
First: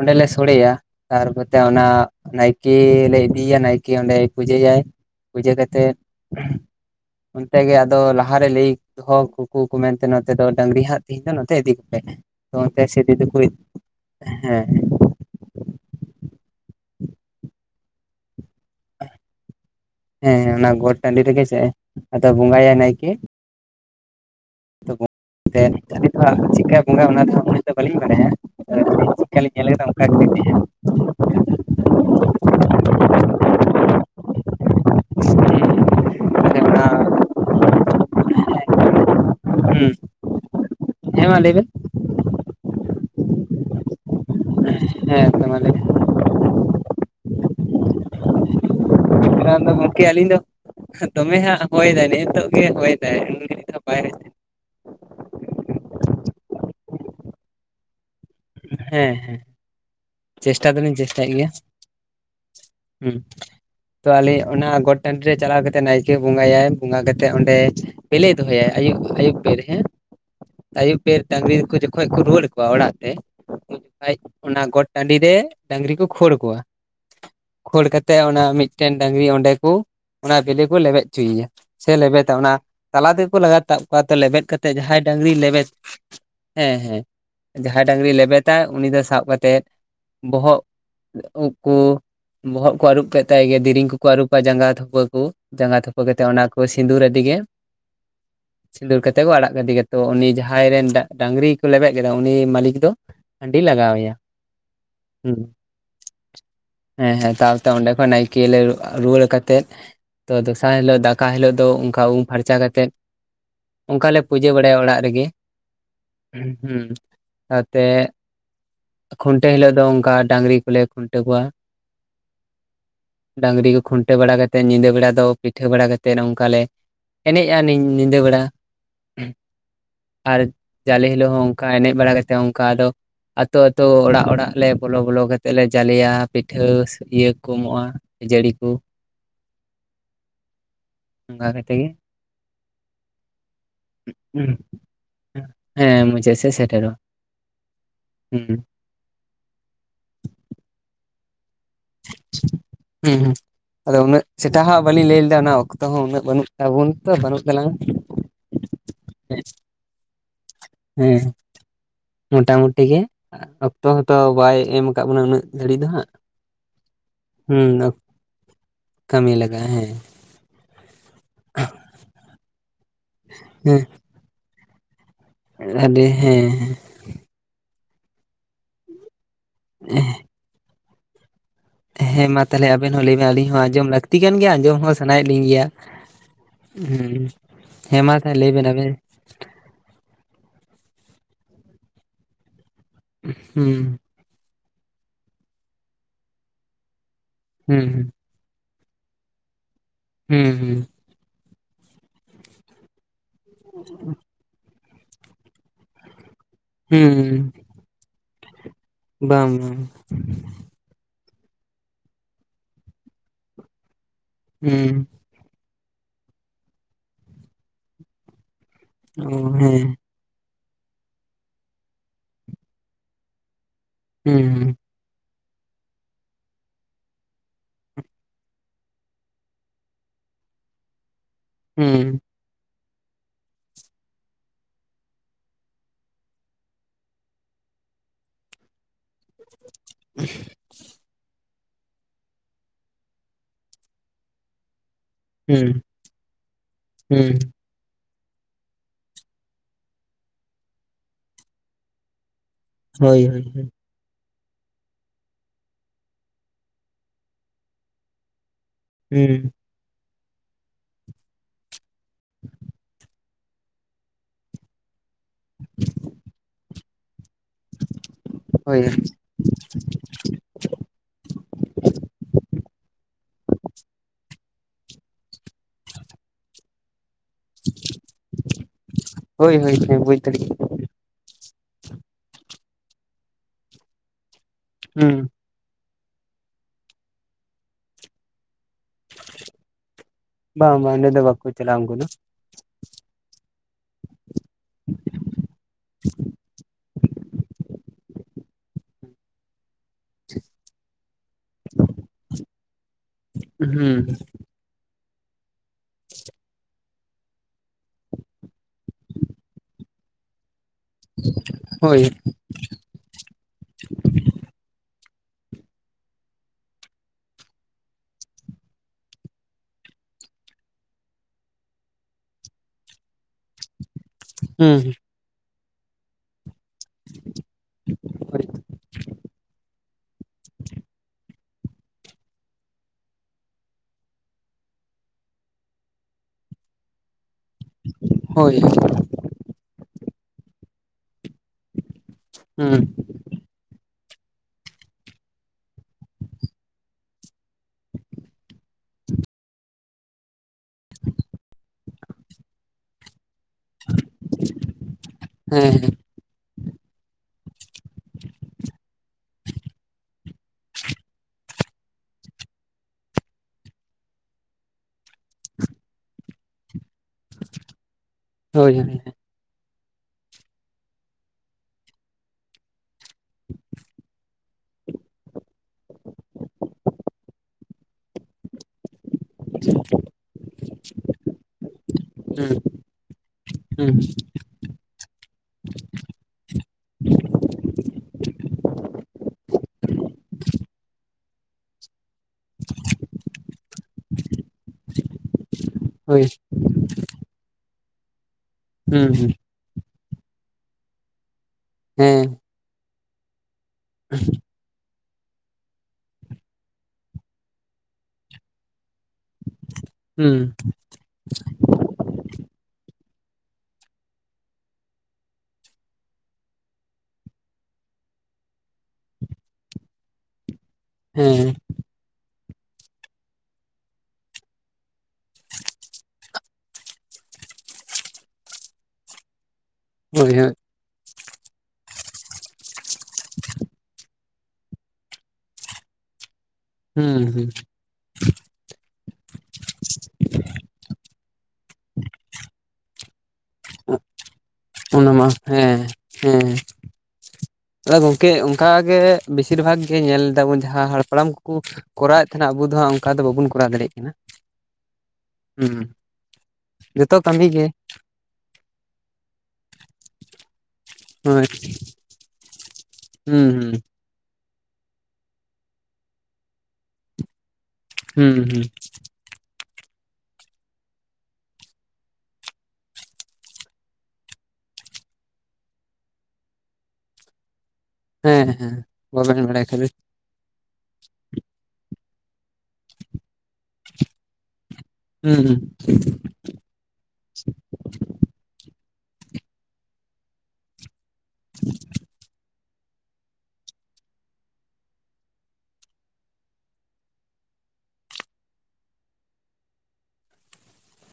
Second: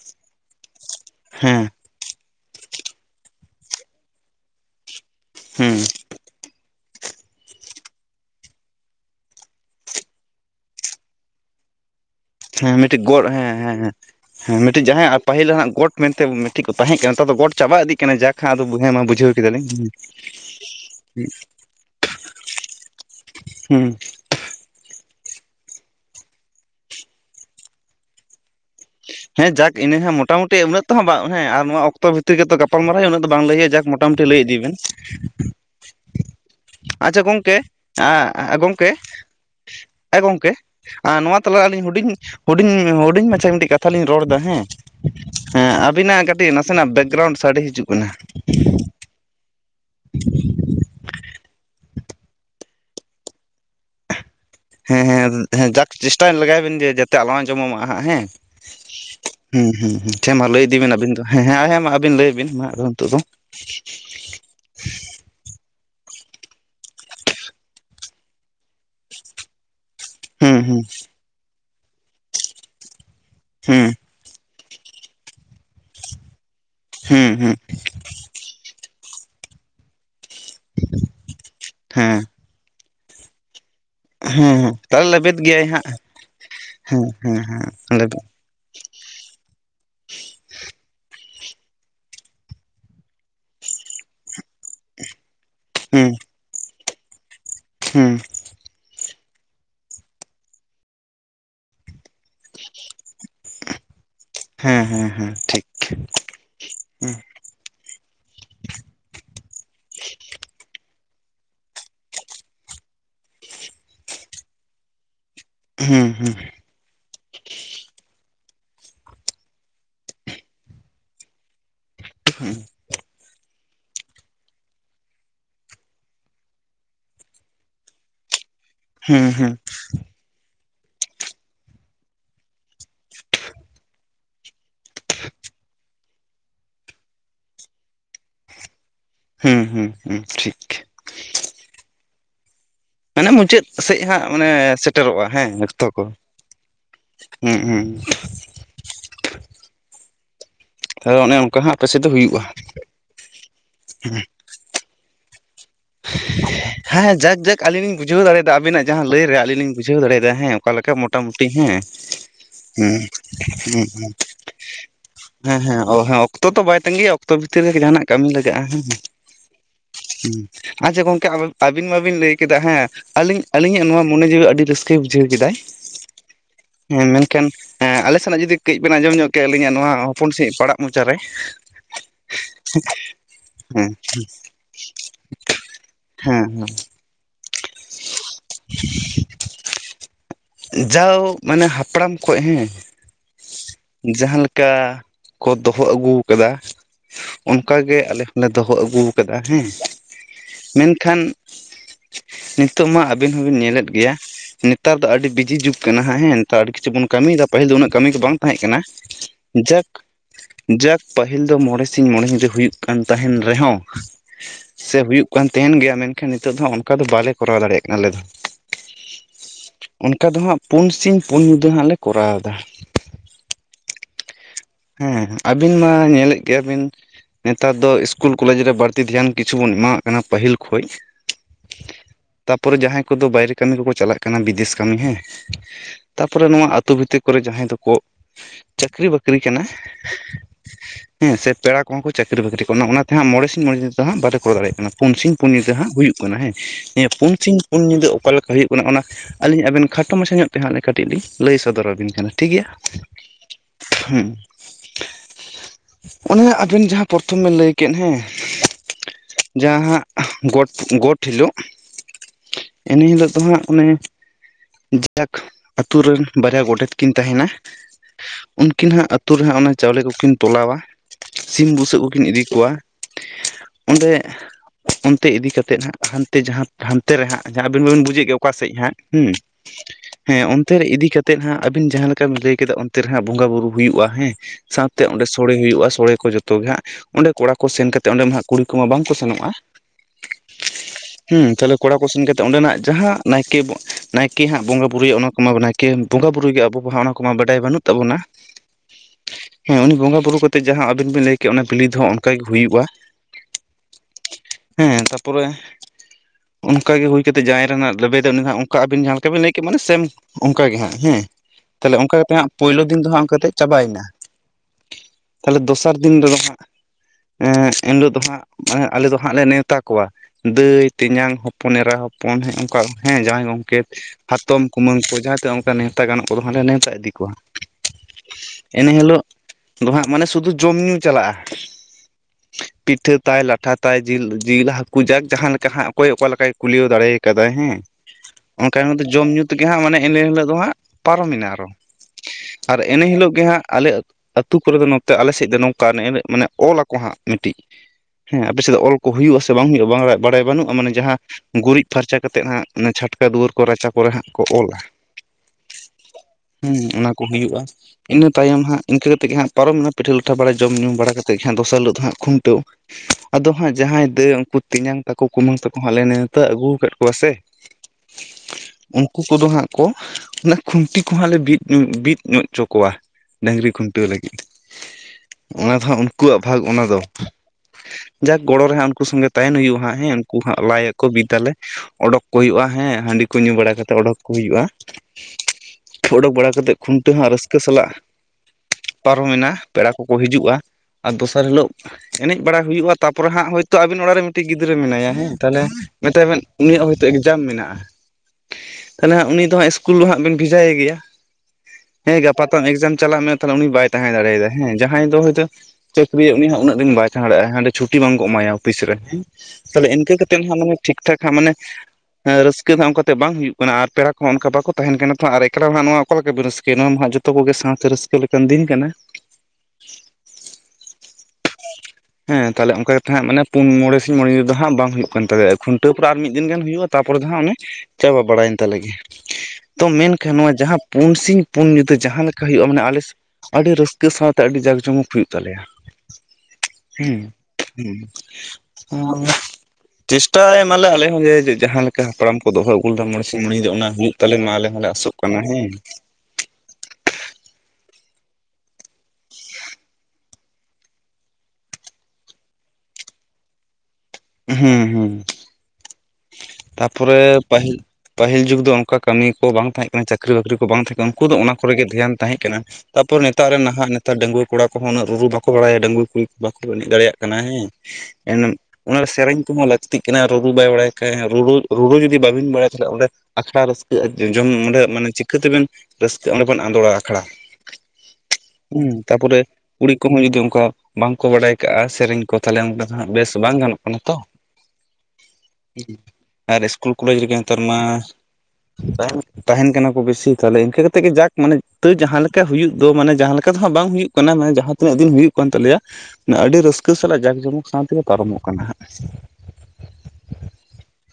ᱚᱸᱰᱮᱞᱮ ᱥᱳᱲᱮᱭᱟ ᱛᱟᱨᱯᱚᱨᱛᱮ ᱦᱮᱸ ᱚᱱᱟ, ᱱᱟᱭᱠᱮᱻ ᱞᱮ ᱤᱫᱤᱭᱮᱭᱟ ᱱᱟᱭᱠᱮ ᱚᱸᱰᱮ ᱯᱩᱡᱟᱹᱭᱟᱭ ᱯᱩᱡᱟᱹ ᱦᱩᱸ ᱠᱟᱛᱮᱫ, ᱚᱱᱛᱮ ᱜᱮ ᱟᱫᱚ ᱞᱟᱦᱟᱨᱮ ᱞᱟᱹᱭ ᱫᱚᱦᱚ ᱟᱠᱚᱼᱠᱚ, ᱢᱮᱱᱛᱮ ᱱᱚᱛᱮ ᱫᱚ ᱰᱟᱝᱨᱤ ᱦᱟᱸᱜ ᱛᱮᱦᱤᱧ ᱫᱚ ᱱᱚᱛᱮ ᱤᱫᱤ ᱠᱚᱯᱮ᱾ ᱛᱚ ᱦᱮᱸ ᱚᱱᱛᱮ ᱥᱮ ᱢᱤᱫᱴᱤᱡ ᱤᱫᱤ ᱜᱚᱫᱽ ᱫᱚᱠᱚ ᱦᱮᱸ-ᱦᱮᱸ-ᱦᱮᱸ, ᱦᱮᱸ ᱢᱤᱫᱴᱤᱡ ᱡᱟᱦᱟᱸᱭᱟᱜ, ᱯᱟᱹᱦᱤᱞ ᱦᱟᱸᱜ ᱜᱚᱴ ᱢᱮᱱᱛᱮ ᱢᱤᱫᱴᱤᱡᱽ ᱠᱚ ᱛᱟᱦᱮᱸ ᱠᱟᱱᱟ ᱱᱮᱛᱟᱨ ᱫᱚ ᱜᱚᱴ ᱪᱟᱵᱟ ᱤᱫᱤᱜ ᱠᱟᱱᱟ ᱡᱟᱠᱷ ᱟᱫᱚ ᱦᱮᱸ ᱢᱟ ᱵᱩᱡᱷᱟᱹᱣ ᱠᱮᱫᱟᱞᱤᱧ᱾ ᱦᱮᱸ ᱚᱱᱟ ᱜᱚᱴ ᱴᱟᱺᱰᱤ ᱨᱮᱜᱮ ᱥᱮ ᱟᱫᱚ ᱵᱚᱸᱜᱟᱭᱟᱭ ᱱᱟᱭᱠᱮ᱾ ᱦᱮᱸ᱾ ᱛᱚ ᱜᱚᱝᱼᱠᱮ‌ ᱟᱞᱤᱫᱚ ᱦᱟᱜ ᱪᱮᱜᱠᱟᱭ ᱵᱚᱸᱜᱟᱭᱟ ᱚᱱᱟ ᱫᱚ ᱦᱟᱸᱜ ᱩᱱᱤᱜ ᱫᱚ ᱵᱟᱞᱤᱧ ᱵᱟᱲᱟᱭᱟᱼᱼ [INAUDIBLE] ᱦᱮ ᱡᱟᱠ ᱤᱱᱟᱹ ᱦᱟᱸ ᱢᱚᱴᱟᱢᱩᱴᱤ ᱩᱱᱟᱹᱜ ᱛᱚ ᱦᱟᱸᱜ ᱵᱟ, ᱦᱮᱸ ᱟᱨ ᱱᱚᱣᱟ ᱚᱠᱛᱚ ᱵᱷᱤᱛᱤᱨ ᱜᱮᱛᱚ ᱜᱟᱯᱟᱞᱢᱟᱨᱟᱣ ᱦᱩᱭᱩᱜᱼᱟ ᱩᱱᱟᱜ ᱫᱚ ᱵᱟᱝ ᱞᱟᱹᱭ ᱦᱩᱭᱩᱜᱼᱟ ᱡᱟᱠ ᱢᱚ ᱴᱟᱢᱩᱴᱤ ᱞᱟᱹᱭ ᱤᱫᱤ ᱵᱮᱱ᱾ ᱦᱮᱸ ᱢᱟ ᱟᱪᱪᱷᱟ ᱜᱚᱢᱠᱮ ᱟ ᱜᱚᱢᱠᱮ ᱦᱩᱸ ᱮ ᱜᱚᱢᱠᱮ, ᱟᱨ ᱦᱮᱸ ᱢᱟ ᱱᱚᱣᱟ ᱞᱟᱹᱭ ᱛᱟᱦᱞᱮ ᱵᱮᱱ ᱟᱹᱞᱤᱧ ᱦᱩᱰᱤᱧ, ᱦᱩᱰᱤᱧ, ᱦᱩᱰᱤᱧ ᱢᱟᱪᱷᱟ ᱢᱤᱫᱽᱴᱮᱡᱽ, ᱠᱟᱛᱷᱟ ᱞᱤᱧ ᱨᱚᱲ ᱮᱫᱟ ᱦᱮᱸ, ᱛᱚ ᱢᱟ ᱦᱮᱸ ᱞᱟᱹᱭ ᱟᱨ ᱟᱹᱵᱤᱱᱟᱜ ᱠᱟᱹᱴᱤᱡ ᱱᱟᱥᱮᱱᱟᱜ ᱵᱮᱠᱜᱨᱟᱣᱩᱱᱰ ᱥᱟᱰᱮ ᱦᱤᱡᱩᱜ ᱠᱟᱱᱟ᱾ ᱟᱫᱚ ᱜᱚᱢᱠᱮ ᱟᱹᱞᱤᱧ ᱫᱚ, ᱫᱚᱢᱮ ᱦᱟᱸᱜ ᱦᱚᱭ ᱫᱟᱭ ᱱᱮᱜ ᱱᱤᱛᱚᱜ ᱜᱮ ᱦᱚᱭ ᱫᱟᱭ ᱩᱱᱫᱤᱱ ᱫᱚ ᱵᱟᱭ ᱦᱚᱭ ᱛᱟᱦᱸᱮᱫ᱾ ᱦᱮᱸᱼᱦᱮᱸᱼᱦᱮᱸ ᱡᱟᱠ ᱪᱮᱥᱴᱟ ᱞᱟᱜᱟᱭ ᱵᱤᱱ ᱡᱟᱛᱮ ᱟᱞᱚ ᱟᱧᱡᱚᱢᱚᱜ ᱢᱟ ᱦᱟᱸᱜ ᱦᱮᱸ᱾ ᱦᱮᱸ ᱦᱮᱸ ᱦᱮᱸ-ᱦᱮᱸ-ᱦᱮᱸᱪᱦᱟᱸ ᱢᱟ ᱞᱟᱹᱭ ᱪᱮᱥᱴᱟ ᱤᱫᱤ ᱵᱤᱱ ᱫᱚᱞᱤᱧ ᱟᱹᱵᱤᱱ ᱫᱚ ᱪᱮᱥᱴᱟᱭᱮᱫ ᱜᱮᱭᱟ ᱦᱮᱸ-ᱦᱮᱸ ᱢᱟ ᱟᱹᱵᱤᱱ ᱞᱟᱹᱭ ᱵᱤᱱ ᱢᱟ ᱟᱨᱦᱚᱸ ᱱᱤᱛᱚᱜ ᱫᱚ᱾ ᱛᱳ ᱟᱞᱮ ᱚᱱᱟ ᱜᱚᱴ ᱴᱟᱺᱰᱤ ᱨᱮ ᱪᱟᱞᱟᱣ ᱠᱟᱛᱮᱫ ᱱᱟᱭᱠᱮ ᱵᱚᱸᱜᱟᱭᱟᱭ ᱵᱚᱸᱜᱟ ᱠᱟᱛᱮᱫ ᱚᱸᱰᱮ, ᱯᱟᱸᱭᱞᱟᱹᱭ ᱫᱚᱳᱭᱟᱭ ᱟᱭᱩᱵ, ᱟᱭᱩᱵ ᱯᱟᱹᱭᱞᱟᱹ ᱦᱮ᱾ ᱦᱩᱸ ᱦᱩᱸ ᱟᱹᱭᱩᱵ ᱵᱮᱨ ᱰᱟᱹᱝᱨᱤ ᱠᱚ ᱡᱚᱠᱷᱚᱱ ᱠᱚ ᱨᱩᱭᱣᱟᱹᱲ ᱠᱚᱣᱟ ᱚᱲᱟᱜ ᱛᱮ᱾ ᱩᱱ ᱦᱮᱸ᱾ ᱡᱚᱠᱷᱟᱡ ᱚᱱᱟ ᱜᱚᱴ ᱴᱟᱺᱰᱤ ᱨᱮ ᱰᱟᱹᱝᱨᱤ ᱠᱚ ᱠᱷᱟᱹᱲ ᱠᱚᱣᱟ᱾ ᱦᱮᱸ-ᱦᱮᱸ᱾ ᱠᱷᱟᱹᱲ ᱠᱟᱛᱮᱫ ᱚᱱᱟ ᱢᱤᱫᱴᱮᱱ ᱰᱟᱹᱝᱨᱤ ᱚᱸᱰᱮ ᱠᱩ, ᱚᱱᱟ ᱵᱮᱞᱮ ᱠᱚ ᱞᱮᱵᱮᱫᱽ ᱚᱪᱚᱭᱮᱭᱟ, ᱥᱮ ᱦᱮᱸ ᱞᱮᱵᱮᱫᱟ ᱚᱱᱟ ᱛᱟᱞᱟ ᱛᱮᱜᱮ ᱠᱚ ᱞᱟᱜᱟ ᱛᱟᱵᱽ, ᱠᱚᱣᱟ ᱛᱚ ᱦᱮᱸ ᱦᱮᱸ ᱡᱟᱦᱟᱸᱭ ᱛᱟᱦᱚᱞᱮ ᱰᱟᱝᱨᱤ ᱞᱮᱵᱮᱫ ᱜᱮᱭᱟᱭ ᱞᱮᱵᱮᱫᱽ ᱦᱟᱸᱜ ᱦᱮᱸ-ᱦᱮᱸ ᱦᱮᱸ ᱦᱮᱸ ᱦᱮᱸ ᱡᱟᱦᱟᱸᱭ ᱰᱟᱝᱨᱤ ᱞᱮᱵᱮᱫ ᱞᱮᱵ ᱵᱮᱛᱟᱭ ᱩᱱᱤ ᱫᱚ ᱥᱟᱵᱽ ᱠᱟᱛᱮᱫ ᱵᱚᱦᱚᱜ ᱩᱵᱠᱩ ᱵᱚᱦᱚᱜ ᱠᱩ ᱟᱹᱨᱩᱵ ᱠᱮᱫ ᱛᱟᱭ ᱜᱮ ᱫᱮᱨᱮᱧ ᱠᱚᱠᱚ ᱟᱹᱨᱩᱵᱟ ᱡᱟᱸᱜᱟ ᱛᱷᱩᱠᱟᱹ ᱠᱚ᱾ ᱡᱟᱸᱜᱟ ᱛᱷᱚᱯᱟᱹ ᱦᱩᱸ ᱠᱟᱛᱮᱫ ᱚᱱᱟ ᱠᱚ ᱥᱤᱸᱫᱩᱨ ᱟᱫᱮᱜᱮ᱾ ᱦᱩᱸ᱾ ᱥᱤᱸᱫᱩᱨ ᱠᱟᱛᱮ ᱠᱚ ᱟᱲᱟᱜ ᱠᱮᱫᱮ ᱜᱮᱛᱚ ᱩᱱᱤ ᱡᱟᱦᱟᱸᱭ ᱨᱮᱱ ᱰᱟᱝᱨᱤ ᱠᱚ ᱞᱮᱵᱮᱫ ᱠᱮᱫᱟ ᱩᱱᱤ ᱢᱟᱹᱞᱤᱠ ᱫᱚ ᱦᱟᱺᱰᱤ ᱞᱟᱜᱟᱣᱭᱟ᱾ ᱦᱮᱸ ᱦᱮᱸ ᱛᱟᱨ ᱛᱚ ᱚᱸᱰᱮ ᱠᱷᱚᱱ ᱱᱟᱭᱠᱮ ᱞᱮ ᱨᱩᱣᱟᱹᱲᱠᱟᱛᱮᱫ ᱛᱚ ᱫᱚᱥᱟᱨ ᱦᱤᱞᱳᱜ ᱫᱟᱠᱟ ᱦᱤᱞᱳᱜ ᱫᱚ ᱚᱱᱠᱟ ᱩᱢ ᱯᱷᱟᱨᱪᱟ ᱠᱟᱛᱮᱫ᱾ ᱚᱱᱠᱟ ᱞᱮ ᱯᱩᱡᱟᱹ ᱵᱟᱲᱟᱭᱟ ᱚᱲᱟᱜ ᱨᱮᱜᱮ᱾ ᱦᱩᱸ ᱦᱩᱸ᱾ ᱦᱩᱸ᱾ ᱛᱮ ᱠᱷᱩᱱᱴᱟᱹᱣ ᱦᱤᱞᱟᱹᱜ ᱫᱚ ᱚᱱᱠᱟ ᱰᱟᱹᱟᱝᱨᱤ ᱠᱚᱞᱮ ᱠᱷᱩᱱᱴᱟᱹᱣ ᱠᱚᱣᱟ᱾ ᱦᱮᱸ᱾ ᱰᱟᱝᱨᱤ ᱠᱚ ᱠᱷᱩᱱᱴᱟᱹᱣ ᱵᱟᱲᱟ ᱠᱟᱛᱮᱫ ᱧᱤᱫᱟᱹ ᱵᱮᱲᱟ ᱫᱚ ᱯᱤᱴᱷᱟᱹ ᱵᱟᱲᱟ ᱠᱟᱛᱮᱫ ᱚᱱᱠᱟ ᱞᱮ ᱮᱱᱮᱡᱼᱟ ᱱᱤᱧ ᱧᱤᱫᱟᱹ ᱵᱮᱲᱟ᱾ ᱦᱩᱸᱼᱦᱩᱸ᱾ ᱟᱨ ᱡᱟᱞᱮ ᱦᱤᱞᱳᱜ ᱦᱚᱸ ᱚᱱᱠᱟ ᱮᱱᱮᱡ ᱵᱟᱲᱟ ᱠᱟᱛᱮ ᱚᱱᱠᱟ ᱟᱫᱚ ᱟᱹᱛᱩ ᱟᱹᱛᱩ ᱚᱲᱟᱜᱼᱚᱲᱟᱜ ᱞᱮ ᱵᱚᱞᱚᱼᱵᱚᱞᱚ ᱠᱟᱛᱮᱜ ᱞᱮ ᱡᱟᱞᱮᱭᱟ ᱯᱤᱴᱷᱟᱹ ᱤᱭᱟᱹ ᱠᱚ ᱮᱢᱚᱜᱼᱟ᱾ ᱠᱷᱹᱡᱟᱹᱲᱤ ᱠᱚ᱾ ᱦᱩᱸ ᱦᱩᱸ ᱦᱩᱸ ᱴᱷᱤᱠ᱾ ᱚᱱᱠᱟ ᱠᱟᱛᱮ ᱜᱮ᱾ ᱢᱟᱱᱮ ᱢᱩᱪᱟᱹᱫ ᱥᱮᱜ ᱦᱟᱸᱜ ᱢᱟᱱᱮ ᱥᱮᱴᱮᱨᱚᱜᱼᱟ, ᱦᱮᱸ ᱚᱠᱛᱚ ᱠᱚ᱾ ᱢᱩᱪᱟᱹᱫ ᱥᱮᱫ ᱥᱮᱴᱮᱨᱚᱜᱼᱟ ᱦᱮᱸ ᱦᱮᱸ᱾ ᱦᱩᱸ᱾ ᱦᱚᱸ ᱚᱱᱮ ᱚᱱᱠᱟ ᱦᱟᱸᱜ᱾ ᱟᱯᱮ ᱥᱮᱫ ᱫᱚ ᱦᱩᱭᱩᱜᱼᱟ ᱦᱩᱸ ᱦᱩᱸ ᱟᱫᱚ ᱥᱮᱛᱟᱜ ᱦᱟᱸᱜ ᱵᱟᱹᱞᱤᱧ ᱞᱟᱭ ᱞᱮᱫᱟ ᱚᱱᱟ ᱚᱠ ᱦᱮᱸ ᱡᱟᱠ ᱡᱟᱠ ᱟᱞᱤᱧ ᱞᱤᱧ ᱵᱩᱡᱷᱟᱹᱣ ᱫᱟᱲᱮᱭᱟᱫᱟ ᱟᱵᱤᱱᱟᱜ ᱡᱟᱦᱟᱸ ᱞᱟᱹᱭᱨᱮ ᱟᱹᱞᱤᱧ ᱞᱤᱧ ᱵᱩᱡᱷᱟᱹᱣ ᱫᱟᱲᱮᱭᱟᱫᱟ ᱦᱮᱸ᱾ ᱚᱠᱟ ᱞᱮᱠᱟ ᱦᱮᱸ ᱢᱳᱚᱴᱟᱢᱩᱴᱤ ᱦᱮᱸ᱾ ᱢᱚᱴᱟᱢᱩᱴᱤ ᱦᱸ ᱜᱮ ᱦᱸ ᱚᱠᱛᱚ ᱦᱚᱸᱛᱚ ᱵᱟᱭ ᱮᱢ ᱟᱠᱟᱫ ᱵᱚᱱᱟ ᱩᱱᱟᱹᱜ ᱦᱮᱸ ᱜᱷᱟᱹᱲᱤᱡ ᱦᱮᱸ ᱫᱚ ᱦᱟᱸᱜ ᱦᱮᱸ ᱚᱠᱛᱚ ᱛᱚ ᱵᱟᱭ ᱛᱟᱸᱜᱤᱭᱟ ᱚᱠ ᱛᱚ ᱵᱷᱤᱛᱤᱨ ᱦᱩᱸ ᱨᱮᱜᱮ ᱡᱟᱦᱟᱱᱟᱜ ᱠᱟᱹᱢᱤ ᱞᱟᱜᱟᱜᱼᱟ ᱦᱮᱸ ᱠᱟᱹᱢᱤ ᱞᱟᱜᱟᱜᱼᱟ ᱦᱮᱸ ᱦᱸ᱾ ᱟᱪᱪᱷᱟ ᱜᱚᱝᱠᱮ ᱟᱵᱤᱱ ᱢᱟᱵᱤᱱ ᱞᱟᱹᱭ ᱠᱮᱫᱟ ᱦᱮᱸ ᱟᱹᱞᱤᱧ ᱟᱹᱞᱤᱧᱟᱜ ᱦᱮᱸ ᱱᱚᱣᱟ ᱢᱚᱱᱮ ᱡᱤᱣᱤ ᱟᱹᱰᱤ ᱨᱟᱹᱥ ᱠᱟᱹ ᱵᱩᱡᱷᱟᱹᱣ ᱠᱮᱫᱟᱭ ᱟᱹᱰᱤ ᱦᱮᱸ ᱦᱮᱸ ᱢᱮᱱ ᱠᱷᱟᱱ ᱟᱞᱮ ᱥᱮᱱᱟᱜ ᱡᱩᱫᱤ ᱠᱟᱹᱡ ᱵᱮᱱ ᱟᱸᱡᱚᱢ ᱧᱚᱜ ᱠᱮ ᱟᱹᱞᱤᱧᱟᱜ ᱱᱚᱣᱟ ᱦᱚᱯᱚᱱ ᱥᱟᱦᱤᱡ ᱯᱟᱲᱟᱜ ᱢᱚᱪᱟ ᱨᱮ᱾ ᱦᱮᱸ ᱢᱟ ᱛᱟᱦᱚᱞᱮ ᱟᱵᱮᱱ ᱦᱚᱸ ᱞᱟᱹᱭ ᱵᱮᱱ ᱟᱹᱞᱤᱧ ᱦᱚᱸ ᱟᱸᱡᱚᱢ ᱦᱮᱸ ᱞᱟᱹᱠᱛᱤ ᱠᱟᱱ ᱜᱮᱭᱟ ᱟᱸᱡᱚᱢ ᱦᱚᱸ᱾ ᱥᱟᱱᱟᱭᱮᱫ ᱞᱤᱧ ᱜᱮᱭᱟ ᱦᱮᱸ ᱦᱮᱸ ᱦᱩᱸ, ᱦᱮᱸ ᱢᱟᱦ ᱛᱟᱦᱞᱮ‌ ᱞᱟᱹᱭ ᱵᱮᱱ ᱟᱵᱮᱱ᱾ ᱡᱟᱣ ᱢᱟᱱᱮ ᱦᱟᱯᱲᱟᱢ ᱠᱷᱚᱪ ᱦᱮᱸ᱾ ᱦᱩᱸ᱾ ᱡᱟᱦᱟᱸ ᱞᱮᱠᱟ ᱠᱚ ᱫᱚᱦᱚ ᱟᱹᱜᱩ ᱟᱠᱟᱫᱟ ᱚᱱᱠᱟ ᱜᱮ ᱦᱩᱸ ᱟᱞᱮ ᱞᱮ ᱫᱚᱦᱚ ᱟᱹᱜᱩ ᱟᱠᱟᱫᱟ ᱦᱮᱸ ᱦᱩᱸ ᱦᱩᱸ ᱢᱮᱱ ᱠᱷᱟᱱ ᱱᱤᱛᱚᱜ ᱢᱟᱸ ᱟᱵᱤᱱ ᱦᱚᱸᱵᱤᱱ ᱧᱮᱞᱮᱫ ᱜᱮᱭᱟ ᱱᱮᱛᱟᱨ ᱫᱚ ᱟᱹᱰᱤ ᱵᱤᱡᱤ ᱡᱩᱜᱽ ᱠᱟᱱᱟ ᱦᱟᱸ ᱦᱮᱸ᱾ ᱛᱚ ᱟᱹᱰᱤ ᱠᱤᱪᱷᱩᱵᱩᱱ ᱠᱟᱹᱢᱤᱭᱮᱫᱟ ᱦᱩᱸ ᱯᱟᱹᱦᱤᱞ ᱫᱚ ᱩᱱᱟᱹᱜ ᱠᱟᱹᱢᱤ ᱠᱚ ᱵᱟᱝ ᱛᱟᱦᱮᱸ ᱠᱟᱱᱟ ᱵᱟᱝ ᱵᱟᱝ ᱡᱟᱠ, ᱡᱟᱠ᱾ ᱯᱟᱹᱦᱤᱞ ᱫᱚ ᱢᱚᱲᱮ ᱥᱤᱧ ᱢᱚᱲᱮ ᱧᱤᱱᱫᱟᱹ ᱦᱩᱭᱩᱜ ᱠᱟᱱ ᱛᱟᱦᱮᱱ ᱨᱮ᱾ ᱦᱩᱸ ᱥᱮ ᱦᱩᱭᱩᱜ ᱠᱟᱱ ᱛᱟᱦᱮᱱ ᱜᱮᱭᱟ ᱢᱮᱱ ᱠᱷᱟᱱ ᱱᱤᱛᱚᱜ ᱫᱚ ᱦᱟᱜ ᱚᱱᱠᱟ ᱫᱚ ᱵᱟᱞᱮ ᱠᱚᱨᱟᱣ ᱫᱟᱲᱮᱭᱟᱜ ᱠᱟᱱᱟ ᱟᱞᱮ ᱫᱚ᱾ ᱚᱻᱦᱮᱸ᱾ ᱱᱤᱛᱟᱹᱜ ᱫᱚ ᱦᱟᱸᱜ ᱯᱩᱱ ᱥᱤᱧ ᱯᱩᱱ ᱧᱤᱫᱟᱹ ᱦᱟᱸᱜ ᱞᱮ ᱠᱚᱨᱟᱣ ᱫᱟ᱾ ᱦᱩᱸᱻ ᱦᱮᱸ ᱟᱵᱤᱱ ᱢᱟᱸ ᱧᱮᱞᱮᱫ ᱜᱮᱭᱟ ᱵᱤᱱ ᱱᱮᱛᱟᱨ ᱫᱚ ᱤᱥᱠᱩᱞ ᱠᱚᱞᱮᱡᱽ ᱨᱮ ᱵᱟᱹᱲᱛᱤ ᱫᱷᱮᱭᱟᱱ ᱠᱤᱪᱷᱩ ᱵᱩᱱ ᱮᱢᱟᱜ ᱠᱟᱱᱟ ᱯᱟᱹᱦᱤᱞ ᱠᱷᱚᱡ ᱦᱩᱸᱻ ᱛᱟᱨ ᱯᱚᱨᱮ ᱡᱟᱦᱟᱸᱭ ᱠᱚᱫᱚ ᱵᱟᱭᱨᱮ ᱠᱟᱹᱢᱤ ᱠᱚᱠᱚ ᱪᱟᱞᱟᱜ ᱠᱟᱱᱟ ᱵᱤᱫᱮᱥ ᱠᱟᱹᱢᱤ ᱦᱮᱸ ᱛᱟᱯᱚᱨᱮ ᱱᱚᱣᱟ ᱟᱛᱩ ᱵᱷᱤᱛᱤᱨ ᱠᱚᱨᱮ ᱡᱟᱦᱟᱸᱭ ᱫᱚᱠᱚ ᱪᱟᱹᱠᱨᱤ ᱵᱟᱹᱠ ᱠᱨᱤ ᱠᱟᱱᱟ ᱦᱮᱸ ᱥᱮ ᱯᱮᱲᱟ ᱠᱚᱦᱚ ᱠᱚ ᱪᱟᱹᱠᱨᱤ ᱵᱟᱹᱠᱨᱤ ᱠᱚ ᱠᱟᱱᱟ ᱚᱱᱟ ᱛᱮ ᱦᱟᱜ ᱢᱚᱬᱮ ᱥᱤᱧ ᱢᱚᱬᱮ ᱧᱤᱸᱫᱟᱹ ᱫᱚ ᱦᱟᱸᱜ ᱞᱮ ᱠᱚᱨᱟᱣ ᱫᱟᱲᱭᱟᱜ ᱠᱟᱱᱟ ᱯᱩᱱ ᱥᱤᱧ ᱦᱩᱸ ᱯᱩᱱ ᱦᱩᱸ ᱧᱤᱫᱟᱹ ᱦᱟᱸᱜ ᱦᱩᱭᱩᱜ ᱠᱟᱱᱟ ᱦᱮᱸ ᱱᱤᱭᱟ. ᱦᱩᱸ ᱯᱩᱱᱥᱤᱧ ᱯᱩᱱ ᱧᱤᱫᱟᱹ ᱚᱠᱟ ᱞᱮᱠᱟ ᱦᱩᱭᱩᱜ ᱠᱟᱱᱟ ᱚᱱᱟ ᱟᱹᱞᱤᱧ ᱟᱵᱮᱱ ᱠᱷᱟᱴᱚ ᱢᱟᱪᱷᱟ ᱧᱚᱜ ᱛᱮ ᱦᱟᱸᱜ ᱠᱟᱹᱴᱤᱡ ᱞᱤᱧ ᱞᱟᱹᱭ ᱥᱚᱫᱚᱨ ᱟᱵᱤᱱ ᱠᱟᱱᱟ ᱴᱷᱤᱠ ᱜᱤᱭᱟ ᱦᱳᱭ, ᱦᱳᱭ, ᱦᱚᱭ ᱦᱩᱸ ᱚᱱᱮ ᱟᱵᱤᱱ ᱡᱟᱦᱟᱸ ᱯᱚᱨᱛᱷᱚᱢ ᱵᱮᱱ ᱞᱟᱹᱭ ᱠᱮᱫ ᱦᱮᱸ ᱦᱩᱸ ᱡᱟᱦᱟᱸ ᱦᱟᱸᱜ ᱜᱚᱴ, ᱜᱚᱴ ᱦᱤᱞᱳᱜ, ᱮᱱ ᱦᱤᱞᱳᱜ ᱫᱚ ᱦᱟᱸᱜ ᱚᱱᱮ ᱡᱟᱠ ᱟᱛᱩᱨ ᱨᱮᱱ ᱵᱟᱨᱭᱟ ᱜᱚᱰᱮᱛ ᱠᱤᱱ ᱛᱟᱦᱮᱱᱟ ᱦᱳᱭ ᱩᱱᱠᱤᱱ ᱦᱟᱸᱜ ᱟᱛᱩ ᱨᱮ ᱦᱟᱸᱜ ᱚᱱᱟ ᱪᱟᱣᱞᱮ ᱠᱚᱠᱤᱱ ᱛᱚᱞᱟᱣᱟ ᱥᱤᱢ ᱵᱩᱥᱟᱹᱜ ᱠᱚᱠᱤᱱ ᱤᱫᱤ ᱠᱩᱣᱟ ᱚᱸᱰᱮ ᱚᱱᱛᱮ ᱤᱫᱤ ᱠᱟᱛᱮ ᱦᱟᱸᱜ ᱦᱟᱱᱛᱮ ᱡᱟᱦᱟᱸ ᱦᱟᱱᱛᱮ ᱨᱮ ᱦᱟᱸᱜ, ᱡᱟᱦᱟ ᱟᱵᱤᱱ ᱵᱟᱵᱤᱱ ᱵᱩᱡᱮᱫ ᱜᱮᱭᱟ ᱚᱠᱟ ᱥᱮᱫ ᱦᱟᱸᱜ ᱦᱩᱸ ᱦᱳᱭ ᱦᱳᱭ ᱦᱮᱸ ᱵᱩᱡᱽ ᱫᱟᱲᱮᱭᱟᱜ ᱦᱮᱸ ᱚᱱᱛᱮ ᱨᱮ ᱤᱫᱤ ᱠᱟᱛᱮᱫ ᱦᱟᱜ ᱟᱵᱤᱱ ᱡᱟᱦᱟᱸ ᱞᱮᱠᱟ ᱵᱤᱱ ᱞᱟᱹᱭ ᱠᱮᱫᱟ ᱚᱱᱛᱮ ᱨᱮ ᱦᱟᱜ ᱵᱚᱸᱜᱟ ᱵᱩᱨᱩ ᱦᱩᱭᱩᱜᱼᱟ ᱦᱮᱸ ᱥᱟᱶᱛᱮ ᱦᱩᱸ ᱚᱸᱰᱮ ᱥᱚᱲᱮ ᱦᱩᱭᱩᱜᱼᱟ ᱥᱚᱲᱮ ᱠᱚ ᱡᱚᱛᱚ ᱜᱮ ᱦᱟᱸᱜ ᱚᱸᱰᱮ ᱠᱚᱲᱟ ᱠᱩ ᱥᱮᱱ ᱠᱟᱛᱮᱜ ᱚᱸᱰᱮ ᱢᱟ ᱦᱟᱜ ᱠᱩᱲᱤ ᱠᱚᱢᱟ ᱵᱟᱝᱠᱚ ᱥᱮᱱᱚᱜᱼᱟ, ᱵᱟᱝ ᱵᱟᱝ ᱚᱱᱰᱮ ᱫᱚ ᱵᱟᱠᱩ ᱪᱟᱞᱟᱜᱼᱟ ᱩᱱᱠᱩ ᱫᱚ ᱛᱚ ᱚᱸᱰᱮᱱᱟᱜ ᱡᱟᱦᱟᱸ ᱱᱟᱭᱠᱮ ᱱᱟᱭᱠᱮ ᱦᱟᱸᱜ ᱵᱚᱸᱜᱟ ᱵᱩᱨᱩᱭᱟ ᱚᱱᱟ ᱠᱚᱢᱟ ᱱᱟᱭᱠᱮ ᱵᱚᱸᱜᱟ ᱵᱩᱨᱩᱭ ᱜᱮ ᱟᱵᱩ ᱠᱚ ᱦᱟᱸᱜ ᱚᱱᱟ ᱠᱚᱢᱟ ᱵᱟᱰᱟᱭ ᱵᱟᱹᱱᱩᱜ ᱱᱟ ᱦᱮᱸ ᱩᱱᱤ ᱵᱚᱸᱜᱟ ᱵᱩᱨᱩ ᱠᱟᱛᱮᱜ ᱡᱟᱦᱟᱸ ᱟᱵᱤᱱ ᱵᱤᱱ ᱞᱟᱹᱭ ᱠᱮᱫ ᱚᱱᱟ ᱵᱤᱱᱤᱫ ᱦᱚᱸ ᱚᱱᱠᱟᱜ ᱜᱮ ᱦᱩᱭᱩᱜᱼᱟ, ᱦᱩᱸ ᱦᱮᱸ ᱛᱟᱯᱚᱨᱮ [INAUDIBLE] ᱩᱱᱠᱟ ᱜᱮ ᱦᱩᱭ ᱠᱟᱛᱮᱫ ᱡᱟᱦᱟᱸᱭ ᱨᱮᱱᱟᱜ ᱞᱮᱵᱮᱫᱟ ᱩᱱᱤ ᱦᱟᱜ ᱚᱱᱠᱟ ᱟᱵᱤᱱ ᱡᱟᱦᱟᱸ ᱞᱮᱠᱟᱵᱤᱱ ᱞᱟᱹᱭ ᱠᱮᱫ ᱢᱟᱱᱮ ᱥᱮᱢ ᱚᱱᱠᱟ ᱜᱮ ᱦᱟᱸᱜ ᱦᱮᱸ ᱛᱟᱦᱞᱮ ᱦᱳᱭ ᱚᱱᱠᱟ ᱠᱟᱛᱮ ᱦᱟᱜ ᱯᱳᱭᱞᱳ ᱫᱤᱱ ᱫᱚ ᱦᱟᱸᱜ ᱚᱱᱠᱟ ᱠᱟᱛᱮ ᱪᱟᱵᱟᱭ ᱱᱟ ᱛᱟᱦᱚᱞᱮ ᱫᱚᱥᱟᱨ ᱫᱤᱱ ᱨᱮ ᱫᱚ ᱦᱟᱸᱜ ᱮᱸᱻ ᱮᱱᱦᱤᱞᱳᱜ ᱫᱚ ᱦᱟᱸᱜ ᱟᱞᱮ ᱫᱚ ᱦᱟᱸᱜ ᱞᱮ ᱱᱮᱣᱛᱟ ᱠᱚᱣᱟ ᱫᱟᱹᱭᱼ ᱛᱮᱧᱟᱝ, ᱦᱚᱯᱚᱱ ᱮᱨᱟ, ᱦᱚᱯᱚᱱ, ᱚᱱᱠᱟ ᱦᱮᱸ ᱡᱟᱣᱟᱸᱭ ᱜᱚᱝᱠᱮᱛ ᱦᱟᱛᱚᱢ ᱦᱩᱸ ᱠᱩᱢᱟᱹᱝ ᱠᱚ ᱡᱟᱦᱟᱸ ᱛᱤᱱᱟᱜ ᱚᱱᱠᱟ ᱱᱮᱶᱛᱟ ᱜᱟᱱᱚᱜ ᱠᱚᱫᱚ ᱦᱟᱸᱰᱮ ᱱᱮᱶᱛᱟ ᱤᱫᱤ ᱠᱚᱣᱟ [UNINTELLIGIBLE] ᱮᱱᱦᱤᱞᱳᱜ ᱫᱚ ᱦᱟᱸᱜ ᱢᱟᱱᱮ ᱥᱩᱫᱷᱩ ᱡᱚᱢ ᱧᱩ ᱪᱟᱞᱟᱜᱼᱟ [INAUDIBLE] ᱯᱤᱴᱷᱟᱹ ᱛᱟᱭ ᱞᱟᱴᱷᱟ ᱛᱟᱭ ᱡᱤᱞ ᱡᱤᱞ ᱦᱟᱹᱠᱩ ᱡᱟᱠ ᱡᱟᱦᱟᱸ ᱞᱮᱠᱟ ᱦᱟᱸᱜ ᱚᱠᱚᱭ ᱚᱠᱟ ᱞᱮᱠᱟᱭ ᱠᱩᱞᱟᱹᱣ ᱫᱟᱲᱮ ᱠᱟᱫᱟᱭ ᱦᱮᱸ ᱦᱳᱭ ᱚᱱᱠᱟ ᱫᱚ ᱡᱚᱢ ᱧᱩ ᱛᱮᱜᱮ ᱦᱟᱸᱜ ᱢᱟᱱᱮ ᱤᱱᱟᱹ ᱦᱤᱞᱳᱜ ᱫᱚ ᱦᱟᱸᱜ ᱯᱟᱨᱚᱢ ᱮᱱᱟ ᱟᱨᱦᱚ ᱟᱨ ᱦᱩᱸ ᱮᱱᱹ ᱦᱤᱞᱳᱜ ᱜᱮ ᱦᱟᱸᱜ ᱟᱞᱮ ᱟᱹᱛᱩ ᱠᱚᱨᱮ ᱫᱚ ᱱᱚᱛᱮ ᱟᱞᱮ ᱥᱮᱫ ᱫᱚ ᱱᱚᱝᱠᱟ ᱢᱟᱱᱮ ᱚᱞ ᱟᱠᱚ ᱦᱟᱸᱜ ᱢᱤᱫᱴᱤᱡ ᱦᱮᱸ ᱟᱯᱮ ᱥᱮᱫ ᱫᱚ ᱚᱞ ᱠᱚ ᱦᱩᱭᱩᱜᱼᱟ ᱥᱮ ᱵᱟᱝ ᱦᱩᱭᱩᱜᱼᱟ ᱵᱟᱝ ᱵᱟᱲᱟᱭ ᱵᱟᱹᱱᱩᱜᱼᱟ ᱢᱟᱱᱮ ᱡᱟᱦᱟᱸ ᱜᱩᱨᱤᱡ ᱯᱷᱟᱨᱪᱟ ᱠᱟᱛᱮᱫ ᱦᱟᱸᱜ ᱪᱷᱟᱴᱠᱟ ᱠᱟ ᱫᱩᱣᱟᱹᱨ ᱠᱚ ᱨᱟᱪᱟ ᱠᱚᱨᱮ ᱦᱟᱸᱜ ᱠᱚ ᱚᱞᱟ ᱦᱮᱸ ᱦᱮᱸ ᱚᱱᱟ ᱠᱚ ᱦᱩᱭᱩᱜᱼᱟ ᱤᱱᱟᱹ ᱛᱟᱭᱚᱢ ᱦᱟᱸᱜ ᱤᱱᱠᱟᱹ ᱠᱟᱛᱮ ᱜᱮ ᱦᱟᱸᱜ ᱯᱟᱨᱚᱢᱱᱟ ᱯᱤᱴᱷᱟᱹ ᱞᱟᱴᱷᱟ ᱡᱚᱢ ᱧᱩ ᱵᱟᱲᱟ ᱠᱟᱛᱮ ᱜᱮ ᱦᱟᱸᱜ ᱫᱚᱥᱟᱨ ᱦᱤᱞᱳ ᱫᱚ ᱦᱟᱸᱜ ᱠᱷᱩᱱᱴᱟᱹᱣ ᱟᱫᱚ ᱦᱟᱸᱜ ᱡᱟᱦᱟᱸᱭ ᱫᱟᱹᱭ ᱩᱝᱠᱩ ᱛᱮᱧᱟᱝ ᱛᱟᱠᱚ ᱠᱩᱢᱟᱹᱝ ᱛᱟᱠᱚ ᱦᱟᱸᱜ ᱞᱮ ᱱᱮᱣᱛᱟ ᱟᱹᱜᱩ ᱟᱠᱟᱫ ᱠᱚᱣᱟ ᱥᱮ ᱦᱳᱭ ᱦᱩᱸ ᱩᱱᱠᱩ ᱠᱚᱫᱚ ᱦᱟᱸᱜ ᱠᱚ ᱚᱱᱟ ᱠᱷᱩᱱᱴᱤ ᱠᱚ ᱦᱟᱸᱜ ᱞᱮ ᱵᱤᱫ ᱵᱤᱫ ᱧᱚᱜ ᱪᱚ ᱠᱚᱣᱟ ᱰᱟᱹᱝᱨᱤ ᱠᱷᱩᱱᱴᱟᱹᱣ ᱞᱟᱹᱜᱤᱫ᱾ ᱚᱱᱟ ᱫᱚ ᱦᱟᱸᱜ ᱩᱱᱠᱩᱣᱟᱜ ᱵᱷᱟᱜ ᱚᱱᱟ ᱫᱚ ᱡᱟᱠ ᱜᱚᱲᱚ ᱨᱮ ᱦᱟᱸᱜ ᱩᱱᱠᱩ ᱥᱚᱸᱜᱮ ᱛᱟᱦᱮᱱ ᱦᱩᱭᱩᱜ-ᱟ ᱦᱟᱸᱜ ᱦᱮᱸ ᱩᱱᱠᱩ ᱦᱟᱸᱜ ᱞᱟᱭ ᱟᱠᱚ ᱵᱤᱫᱟᱞᱮ ᱚᱰᱚᱠ ᱠᱚ ᱦᱩᱭᱩᱜ-ᱟ ᱦᱮᱸ ᱦᱟᱹᱰᱤ ᱠᱚ ᱧᱩ ᱵᱟᱲᱟ ᱠᱟᱛᱮ ᱦᱩᱸ ᱚᱰᱚᱠ ᱠᱩ ᱦᱩᱭᱩᱜ-ᱟ ᱚᱰᱚᱠ ᱵᱟᱲᱟ ᱠᱟᱛᱮᱫ ᱠᱷᱩᱱᱴᱟᱹᱣ ᱦᱟᱸᱜ ᱨᱟᱹᱥᱠᱟᱹ ᱥᱟᱞᱟᱜ ᱯᱟᱨᱚᱢᱮᱱᱟ ᱯᱮᱲᱟ ᱠᱚᱠᱚ ᱦᱤᱡᱩᱜ-ᱟ ᱟᱨ ᱫᱚᱥᱟᱨ ᱦᱤᱞᱳᱜ ᱮᱱᱮᱡ ᱵᱟᱲᱟᱭ ᱦᱩᱭᱩᱜ-ᱟ ᱛᱟᱯᱚᱨᱮ ᱦᱟᱸᱜ ᱦᱳᱭᱛᱳ ᱟᱵᱤᱱ ᱚᱲᱟᱜ ᱨᱮ ᱢᱤᱫᱴᱤᱡ ᱜᱤᱫᱽᱨᱟᱹ ᱢᱮᱱᱟᱭᱟ ᱦᱮᱸ ᱛᱟᱦᱚᱞᱮ ᱦᱳᱭ ᱢᱮᱛᱟᱭ ᱵᱮᱱ ᱩᱱᱤᱭᱟᱜ ᱦᱳᱭᱛᱳ ᱮᱠᱡᱟᱢ ᱢᱮᱱᱟᱜ-ᱟ ᱦᱩᱸ ᱛᱟᱦᱞᱮ ᱦᱟᱸᱜ ᱩᱱᱤ ᱫᱚ ᱦᱟᱸᱜ ᱤᱥᱠᱩᱞ ᱫᱚ ᱦᱟᱸᱜ ᱵᱮᱱ ᱵᱷᱮᱡᱟᱭᱮ ᱜᱮᱭᱟ, ᱦᱮᱸ ᱜᱟᱯᱟᱛᱟᱢ ᱮᱠᱡᱟᱢ ᱪᱟᱞᱟᱜ ᱢᱮ ᱛᱟᱦᱞᱮ ᱩᱱᱤ ᱵᱟᱭ ᱛᱟᱦᱮᱸ ᱫᱟᱲᱮᱭᱴ ᱟᱫᱟᱭ᱾ ᱦᱮᱸ ᱡᱟᱦᱟᱸᱭ ᱫᱚ ᱦᱳᱭᱛᱚ ᱪᱟᱹᱠᱨᱤᱭᱟ ᱩᱱᱤ ᱦᱚᱸ ᱩᱱᱟᱹᱜ ᱫᱤᱱ ᱵᱟᱭ ᱛᱟᱦᱮᱸ ᱫᱟᱲᱮᱭᱟᱜ-ᱟ ᱦᱟᱸᱰᱮ ᱪᱷᱩᱴᱤ ᱵᱟᱝᱠᱚ ᱮᱢᱟᱭᱟ ᱚᱯᱷᱤᱥ ᱨᱮ ᱦᱮᱸ ᱛᱟᱦᱞᱮ ᱤᱱᱠᱟᱹ ᱦᱩᱸ ᱠᱟᱛᱮᱫ ᱦᱟᱸᱜ ᱢᱟᱱᱮ ᱴᱷᱤᱠ ᱴᱷᱟᱠ ᱦᱟᱸᱜ ᱢᱟᱱᱮ ᱨᱟᱹᱥᱠᱟᱹ ᱫᱚ ᱦᱟᱸᱜ ᱚᱝᱠᱟ ᱛᱮ ᱵᱟᱝ ᱦᱩᱭᱩᱜ ᱠᱟᱱᱟ ᱟᱨ ᱯᱮᱲᱟ ᱠᱚᱦᱚᱸ ᱚᱱᱠᱟ ᱵᱟᱠᱚ ᱛᱟᱦᱮᱱ ᱠᱟᱱᱟ ᱛᱚ ᱟᱨ ᱮᱠᱞᱟ ᱫᱚ ᱦᱟᱸᱜ ᱱᱚᱣᱟ ᱚᱠᱟ ᱞᱮᱠᱟᱵᱤᱱ ᱨᱟᱹᱥᱠᱟᱹᱭᱟ ᱱᱚᱣᱟ ᱢᱟ ᱦᱟᱸᱜ ᱡᱚᱛ ᱠᱚᱜᱮ ᱥᱟᱶᱛᱮ ᱨᱟᱹᱥᱠᱟᱹ ᱞᱮᱠᱟᱱ ᱫᱤᱱ ᱠᱟᱱᱟ, ᱦᱮᱸ [INAUDIBLE] ᱦᱮᱸ ᱛᱟᱦᱞᱮ ᱚᱝᱠᱟ ᱠᱟᱛᱮᱜ ᱦᱟᱸᱜ ᱢᱟᱱᱮ ᱯᱩᱱ ᱢᱚᱬᱮ ᱥᱤᱧ ᱢᱚᱬᱮ ᱧᱤᱫᱟ. ᱫᱚ ᱦᱟᱸᱜ ᱵᱟᱝ ᱦᱩᱭᱩᱜ ᱠᱟᱱ ᱛᱟᱞᱮᱭᱟ ᱠᱷᱩᱱᱴᱟᱹᱣ ᱯᱚᱨᱮ ᱟᱨ ᱢᱤᱫ ᱫᱤᱱ ᱜᱟᱱ ᱦᱩᱭᱩᱜ-ᱟ ᱛᱟᱯᱚᱨᱮ ᱫᱚ ᱦᱟᱸᱜ ᱚᱱᱮ ᱪᱟᱵᱟ ᱵᱟᱲᱟᱭᱮᱱ ᱛᱟᱞᱮ ᱜᱮ᱾ ᱛᱚ ᱦᱳᱭ ᱢᱮᱱᱠᱷᱟᱱ ᱦᱳᱭ ᱱᱚᱣᱟ ᱡᱟᱦᱟᱸ ᱯᱩᱱ ᱥᱤᱧ ᱯᱩᱱ ᱧᱤᱫᱟᱹ ᱡᱟᱦᱟᱸ ᱞᱮᱠᱟ ᱦᱩᱭᱩᱜ-ᱟ ᱢᱟᱱᱮ ᱟᱞᱮ ᱥᱮ ᱟᱹᱰᱤ ᱨᱟᱹᱥᱠᱟᱹ ᱥᱟᱶ ᱛᱮ ᱟᱹᱰᱤ ᱡᱟᱠ ᱡᱚᱢᱚᱠ ᱦᱩᱭᱩᱜ ᱛᱟᱞᱮᱭᱟ ᱦᱩᱸ, ᱦᱩᱸ ᱪᱮᱥᱴᱟᱭ ᱢᱟᱞᱮ ᱟᱞᱮ ᱦᱚᱸ ᱡᱮ ᱡᱟᱦᱟᱸ ᱞᱮᱠᱟ ᱦᱟᱯᱲᱟᱢ ᱫᱚᱦᱚ ᱟᱹᱜᱩ ᱞᱮᱫᱟ ᱢᱚᱬᱮ ᱥᱤᱧ ᱢᱚᱬᱮ ᱧᱤᱫᱟ. ᱫᱚ ᱚᱱᱟ ᱦᱩᱭᱩᱜ ᱛᱟᱞᱮ ᱢᱟ ᱟᱞᱮ ᱦᱚᱸᱞᱮ ᱚᱱᱟ ᱟᱥᱚᱜ ᱢᱟ ᱠᱟᱱᱟ ᱦᱮᱸ᱾ ᱦᱮᱸ ᱟᱫᱚ ᱜᱚᱝᱠᱮ ᱚᱝᱠᱟ ᱜᱮ ᱵᱮᱥᱤᱨ ᱵᱷᱟᱜᱽ ᱜᱮ ᱧᱮᱞ ᱫᱟᱵᱚᱱ ᱡᱟᱦᱟᱸ ᱦᱟᱯᱲᱟᱢ ᱠᱚᱠᱩ ᱠᱚᱨᱟᱣᱮᱫ ᱛᱟᱦᱮᱱᱟ ᱟᱵᱩ ᱫᱚ ᱦᱟᱸᱜ ᱚᱝᱠᱟ ᱫᱚ ᱵᱟᱵᱩᱱ ᱠᱚᱨᱟᱣ ᱫᱟᱲᱮᱜ ᱠᱟᱱᱟ, ᱦᱩᱸ ᱦᱩᱸ ᱦᱩᱸ ᱡᱚᱛᱚ ᱛᱟᱯᱚᱨᱮ ᱠᱟᱹᱢᱤ ᱜᱮ ᱯᱟᱹᱦᱤᱞ ᱯᱟᱹᱦᱤᱞ ᱡᱩᱜᱽ ᱫᱚ ᱚᱱᱠᱟ ᱠᱟᱹᱢᱤ ᱠᱚ ᱵᱟᱝ ᱛᱟᱦᱮᱸᱜ ᱠᱟᱱᱟ ᱪᱟᱹᱠᱨᱤ ᱵᱟᱹᱠᱨᱤ ᱠᱚ ᱵᱟᱝ ᱛᱟᱦᱮᱸ ᱠᱟᱱᱟ ᱩᱱᱠᱩ ᱫᱚ ᱦᱳᱭ ᱚᱱᱟ ᱠᱚᱨᱮ ᱜᱮ ᱫᱷᱮᱭᱟᱱ ᱛᱟᱦᱮᱸᱜ ᱠᱟᱱᱟ᱾ ᱛᱟᱯᱚᱨ ᱦᱩᱸ ᱱᱮᱛᱟᱜ ᱨᱮᱱ ᱦᱩᱸ ᱱᱟᱦᱟᱜ ᱱᱮᱛᱟᱨ ᱰᱟᱸᱜᱣᱟᱹ ᱠᱚᱲᱟ ᱠᱚᱸᱦᱚ ᱩᱱᱟᱹᱜ ᱨᱩᱨᱩ ᱵᱟᱠᱚ ᱵᱟᱲᱟᱭᱟ ᱰᱟᱸᱜᱣᱟᱹ ᱠᱩᱲᱤ ᱠᱚ ᱵᱟᱠᱚ ᱮᱱᱮᱡ ᱫᱟᱲᱮᱭᱟᱜ ᱠᱟᱱᱟ ᱦᱩᱸ ᱦᱮᱸ, ᱦᱩᱸ ᱚᱱᱟ ᱥᱮᱨᱮᱧ ᱠᱚᱦᱚᱸ ᱞᱟᱹᱠᱛᱤᱜ ᱠᱟᱱᱟ ᱨᱩᱨᱩ ᱵᱟᱭ ᱵᱟᱲᱟᱭ ᱠᱷᱟᱡ ᱨᱩᱨᱩ ᱨᱩᱨᱩ ᱡᱩᱫᱤ ᱵᱟᱵᱤᱱ ᱵᱟᱲᱟᱭᱟ ᱛᱟᱦᱚᱞᱮ ᱚᱸᱰᱮ ᱟᱠᱷᱲᱟ ᱨᱟᱹᱥᱠᱟᱹ [UNINTELLIGIBLE] ᱚᱸᱰᱮ ᱢᱟᱱᱮ ᱪᱤᱠᱟᱹ ᱛᱮᱵᱮᱱ ᱨᱟᱹᱥᱠᱟᱹ ᱚᱸᱰᱮ ᱵᱮᱱ ᱟᱸᱫᱳᱲᱟ ᱟᱠᱷᱲᱟ ᱦᱮᱸ ᱦᱮᱸ ᱦᱩᱸ ᱛᱟᱯᱚᱨᱮ ᱵᱟᱵᱮᱱ ᱵᱟᱲᱟᱭ ᱠᱷᱟᱹᱛᱤᱨ ᱠᱩᱲᱤ ᱠᱚ ᱩᱱᱠᱩᱦᱚᱸ ᱡᱩᱫᱤ ᱚᱝᱠᱟ ᱵᱟᱝᱠᱚ ᱵᱟᱰᱟᱭ ᱠᱟᱜ-ᱟ ᱥᱮᱨᱮᱧ ᱠᱚ ᱛᱟᱦᱞᱮ ᱚᱱᱠᱟ ᱫᱚ ᱦᱟᱸᱜ ᱵᱮᱥ ᱵᱟᱝ ᱜᱟᱱᱚᱜ ᱠᱟᱱᱟ ᱛᱚ, ᱦᱩᱸ ᱦᱩᱸ ᱟᱨ ᱤᱥᱠᱩᱞ ᱠᱚᱞᱮᱡᱽ ᱨᱮᱜᱮ ᱦᱮᱛᱟᱨ ᱢᱟ ᱛᱟᱦᱮᱱ ᱠᱟᱱᱟ ᱠᱚ ᱵᱤᱥᱤ ᱛᱟᱦᱞᱮ ᱤᱱᱠᱟᱹ ᱠᱟᱛᱮ ᱜᱮ ᱡᱟᱠ ᱢᱟᱱᱮ ᱛᱟᱹᱣ ᱡᱟᱦᱟ ᱞᱮᱠᱟ ᱦᱩᱭᱩᱜ ᱫᱚ ᱢᱟᱱᱮ ᱡᱟᱦᱟᱸ ᱞᱮᱠᱟ ᱫᱚ ᱦᱟᱸᱜ ᱵᱟᱝ ᱦᱩᱭᱩᱜ ᱠᱟᱱᱟ ᱢᱟᱱᱮ ᱡᱟᱦᱟᱸ ᱛᱤᱱᱟᱹᱜ ᱫᱤᱱ ᱦᱩᱭᱩᱜ ᱠᱟᱱ ᱛᱟᱞᱮᱭᱟ ᱱᱟᱜ ᱟᱹᱰᱤ ᱨᱟᱹᱥᱠᱟᱹ ᱥᱟᱞᱟᱜ ᱡᱟᱠ ᱡᱚᱢᱚᱠ ᱥᱟᱶ ᱛᱮᱜᱮ ᱯᱟᱨᱚᱢᱚᱜ ᱠᱟᱱᱟ ᱦᱟᱸᱜ᱾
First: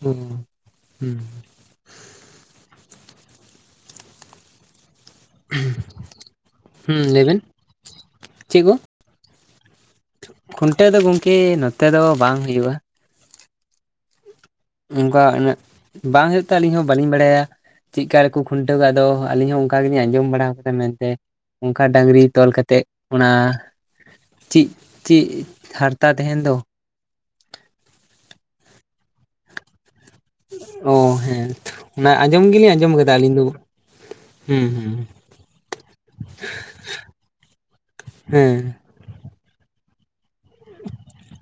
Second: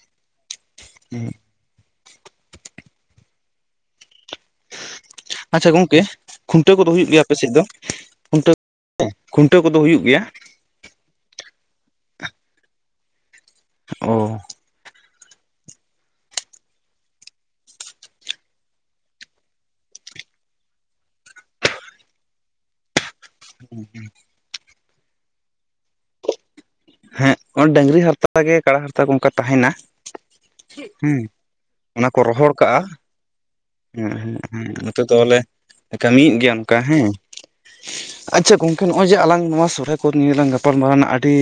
ᱦᱩᱸ ᱦᱩᱸ ᱦᱟᱸᱜ ᱟᱪᱪᱷᱟ ᱜᱚᱝᱠᱮ ᱠᱷᱩᱱᱴᱟᱹᱣ ᱠᱚᱫᱚ ᱦᱩᱭᱩᱜ ᱦᱩᱸ ᱜᱮᱭᱟ ᱟᱯᱮ ᱞᱟᱹᱭᱵᱮᱱ ᱥᱮᱫ ᱫᱚ? ᱠᱷᱩᱱᱴᱟᱹᱣ ᱪᱮᱫ ᱠᱚ? ᱠᱷᱩᱱᱴᱟᱹᱣ ᱠᱚᱫᱚ ᱦᱩᱭᱩᱜ ᱜᱮᱭᱟ᱾ ᱠᱷᱩᱱᱴᱟᱹᱣ ᱫᱚ ᱜᱚᱝᱠᱮ ᱱᱚᱛᱮ ᱫᱚ ᱵᱟᱝ ᱦᱩᱭᱩᱜ-ᱟ᱾ ᱚᱸ ᱚᱝᱠᱟ ᱩᱱᱟᱹᱜ ᱵᱟᱝ ᱦᱩᱭᱩᱜ ᱛᱮ ᱟᱹᱞᱤᱧ ᱦᱚᱸ ᱵᱟᱹᱞᱤᱧ ᱵᱟᱲᱟᱭᱟ᱾ ᱪᱮᱜᱠᱟ ᱨᱮᱠᱚ ᱠᱷᱩᱱᱴᱟᱹᱣ ᱠᱟᱣ ᱟᱫᱚ ᱟᱹᱞᱤᱧ ᱦᱚᱸ ᱚᱝᱠᱟ ᱜᱮᱞᱤᱧ ᱟᱸᱡᱚᱢ ᱵᱟᱲᱟᱣ ᱠᱟᱫᱟ ᱢᱮᱱᱛᱮ ᱚᱝᱠᱟ ᱰᱟᱹᱝᱨᱤ ᱛᱚᱞ ᱠᱟᱛ ᱛᱮᱜ ᱚᱱᱟ ᱪᱤᱜ ᱪᱤᱜ ᱦᱟᱨᱛᱟ ᱛᱟᱦᱮᱱ ᱫᱚ? ᱦᱮᱸ ᱚ ᱰᱟᱝᱨᱤ ᱦᱟᱨᱛᱟ ᱜᱮ ᱠᱟᱲᱟ ᱦᱟᱨᱛᱟ ᱠᱚ ᱚᱱᱠᱟ ᱛᱟᱦᱮᱸᱱᱟ᱾ ᱚ ᱦᱮᱸ ᱚᱱᱟ ᱟᱸᱡᱚᱢ ᱜᱮᱞᱤᱧ ᱟᱸᱡᱚᱢ ᱠᱟᱫᱟ ᱟᱹᱞᱤᱧ ᱫᱚ ᱦᱩᱸ ᱦᱩᱸ ᱦᱩᱸ ᱱᱚᱛᱮ ᱫᱚᱣ ᱞᱮ ᱠᱟᱹᱢᱤᱭᱮᱫ ᱜᱮᱭᱟ ᱚᱱᱠᱟ ᱦᱮᱸ ᱦᱮᱸ ᱱᱚᱜ-ᱚᱭ ᱡᱮ ᱟᱞᱟᱝ ᱱᱚᱣᱟ ᱥᱚᱦᱨᱟᱭ ᱠᱚ ᱱᱤᱭᱟᱹᱞᱟᱝ ᱜᱟᱯᱟᱞᱢᱟᱨᱟᱣ ᱱᱟ ᱟᱹᱰᱤ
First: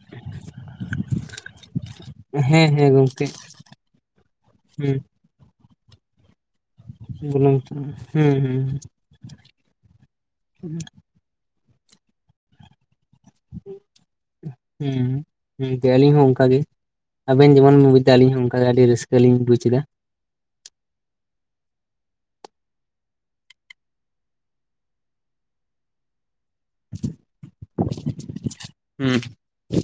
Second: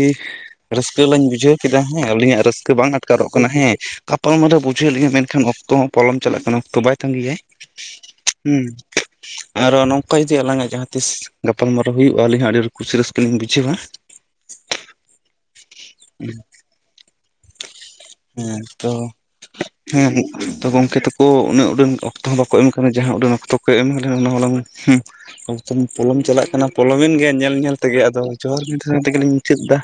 ᱨᱟᱹᱥᱠᱟᱹ ᱞᱟᱹᱧ ᱵᱩᱡᱷᱟᱹᱣ ᱠᱮᱫᱟ ᱦᱮᱸ ᱟᱹᱞᱤᱧᱟᱜ ᱦᱮᱸ ᱨᱟᱹᱥᱠᱟᱹ ᱦᱮᱸ ᱵᱟᱝ ᱜᱚᱝᱠᱮ ᱟᱴᱠᱟᱨᱚᱜ ᱠᱟᱱᱟ ᱦᱮᱸ ᱜᱟᱯᱟᱞᱢᱟᱨᱟᱣ ᱵᱩᱡᱷᱟᱹᱣ ᱦᱩᱸ ᱞᱤᱧ ᱢᱮᱱ ᱠᱷᱟᱱ ᱚᱠᱛᱚ ᱦᱚᱸ ᱯᱚᱞᱚᱢ ᱪᱟᱞᱟᱜ ᱠᱟᱱᱟ ᱚᱠᱛᱚ ᱵᱟᱭ ᱛᱟᱸᱜᱤᱭᱟᱭ ᱵᱩᱞᱩᱝ ᱦᱩᱸ ᱟᱨᱚ ᱱᱚᱝᱠᱟ ᱡᱩᱫᱤ ᱟᱞᱟᱝᱟᱜ ᱡᱟᱦᱟᱸ ᱛᱤᱥ ᱜᱟᱯᱟᱞᱢᱟᱨᱟ ᱦᱩᱭᱩᱜ-ᱟ ᱟᱹᱞᱤᱧ ᱦᱚᱸ ᱟᱹᱰᱤ ᱠᱩᱥᱤ ᱨᱟᱹᱥ ᱦᱩᱸ ᱦᱩᱸ [INAUDIBLE] ᱟᱞᱤᱧ ᱦᱚᱸ ᱚᱱᱠᱟ ᱜᱮ ᱟᱵᱮᱱ ᱡᱮᱢᱚᱱ ᱵᱩᱡ ᱫᱟ ᱟᱹᱞᱤᱧ ᱚᱱᱠᱟ ᱦᱮᱸ ᱜᱮ ᱟᱹᱰᱤ ᱛᱚ ᱨᱟᱹᱥᱠᱟᱹ ᱞᱤᱧ ᱵᱩᱡ ᱮᱫᱟ᱾ ᱦᱮᱸ ᱛᱚ ᱜᱚᱝᱠᱮ ᱛᱟᱠᱚ ᱩᱱᱟᱹᱜ ᱩᱰᱟᱹᱱ ᱚᱠᱛᱚ ᱦᱚᱸ ᱵᱟᱠᱚ ᱮᱢ ᱠᱟᱱᱟ ᱡᱟᱦᱟᱸ ᱩᱰᱟᱹᱱ ᱚᱠᱛᱚ ᱠᱚ ᱮᱢ ᱞᱮᱱ ᱚᱱᱟ ᱦᱚᱸᱞᱟᱝ ᱦᱩᱸ ᱚᱠᱛᱚᱢ ᱯᱚᱞᱚᱢ ᱪᱟᱞᱟᱜ ᱠᱟᱱᱟ ᱯᱚᱞᱚᱢᱮᱱ ᱜᱮᱭᱟ ᱧᱮᱞ ᱧᱮᱞ ᱛᱮᱜᱮ ᱟᱫᱚ ᱡᱚᱦᱟᱨ ᱜᱮ [UNINTELLIGIBLE] ᱦᱩᱸ ᱛᱮᱜᱮᱞᱤᱧ ᱢᱩᱪᱟᱹᱫ ᱫᱟ᱾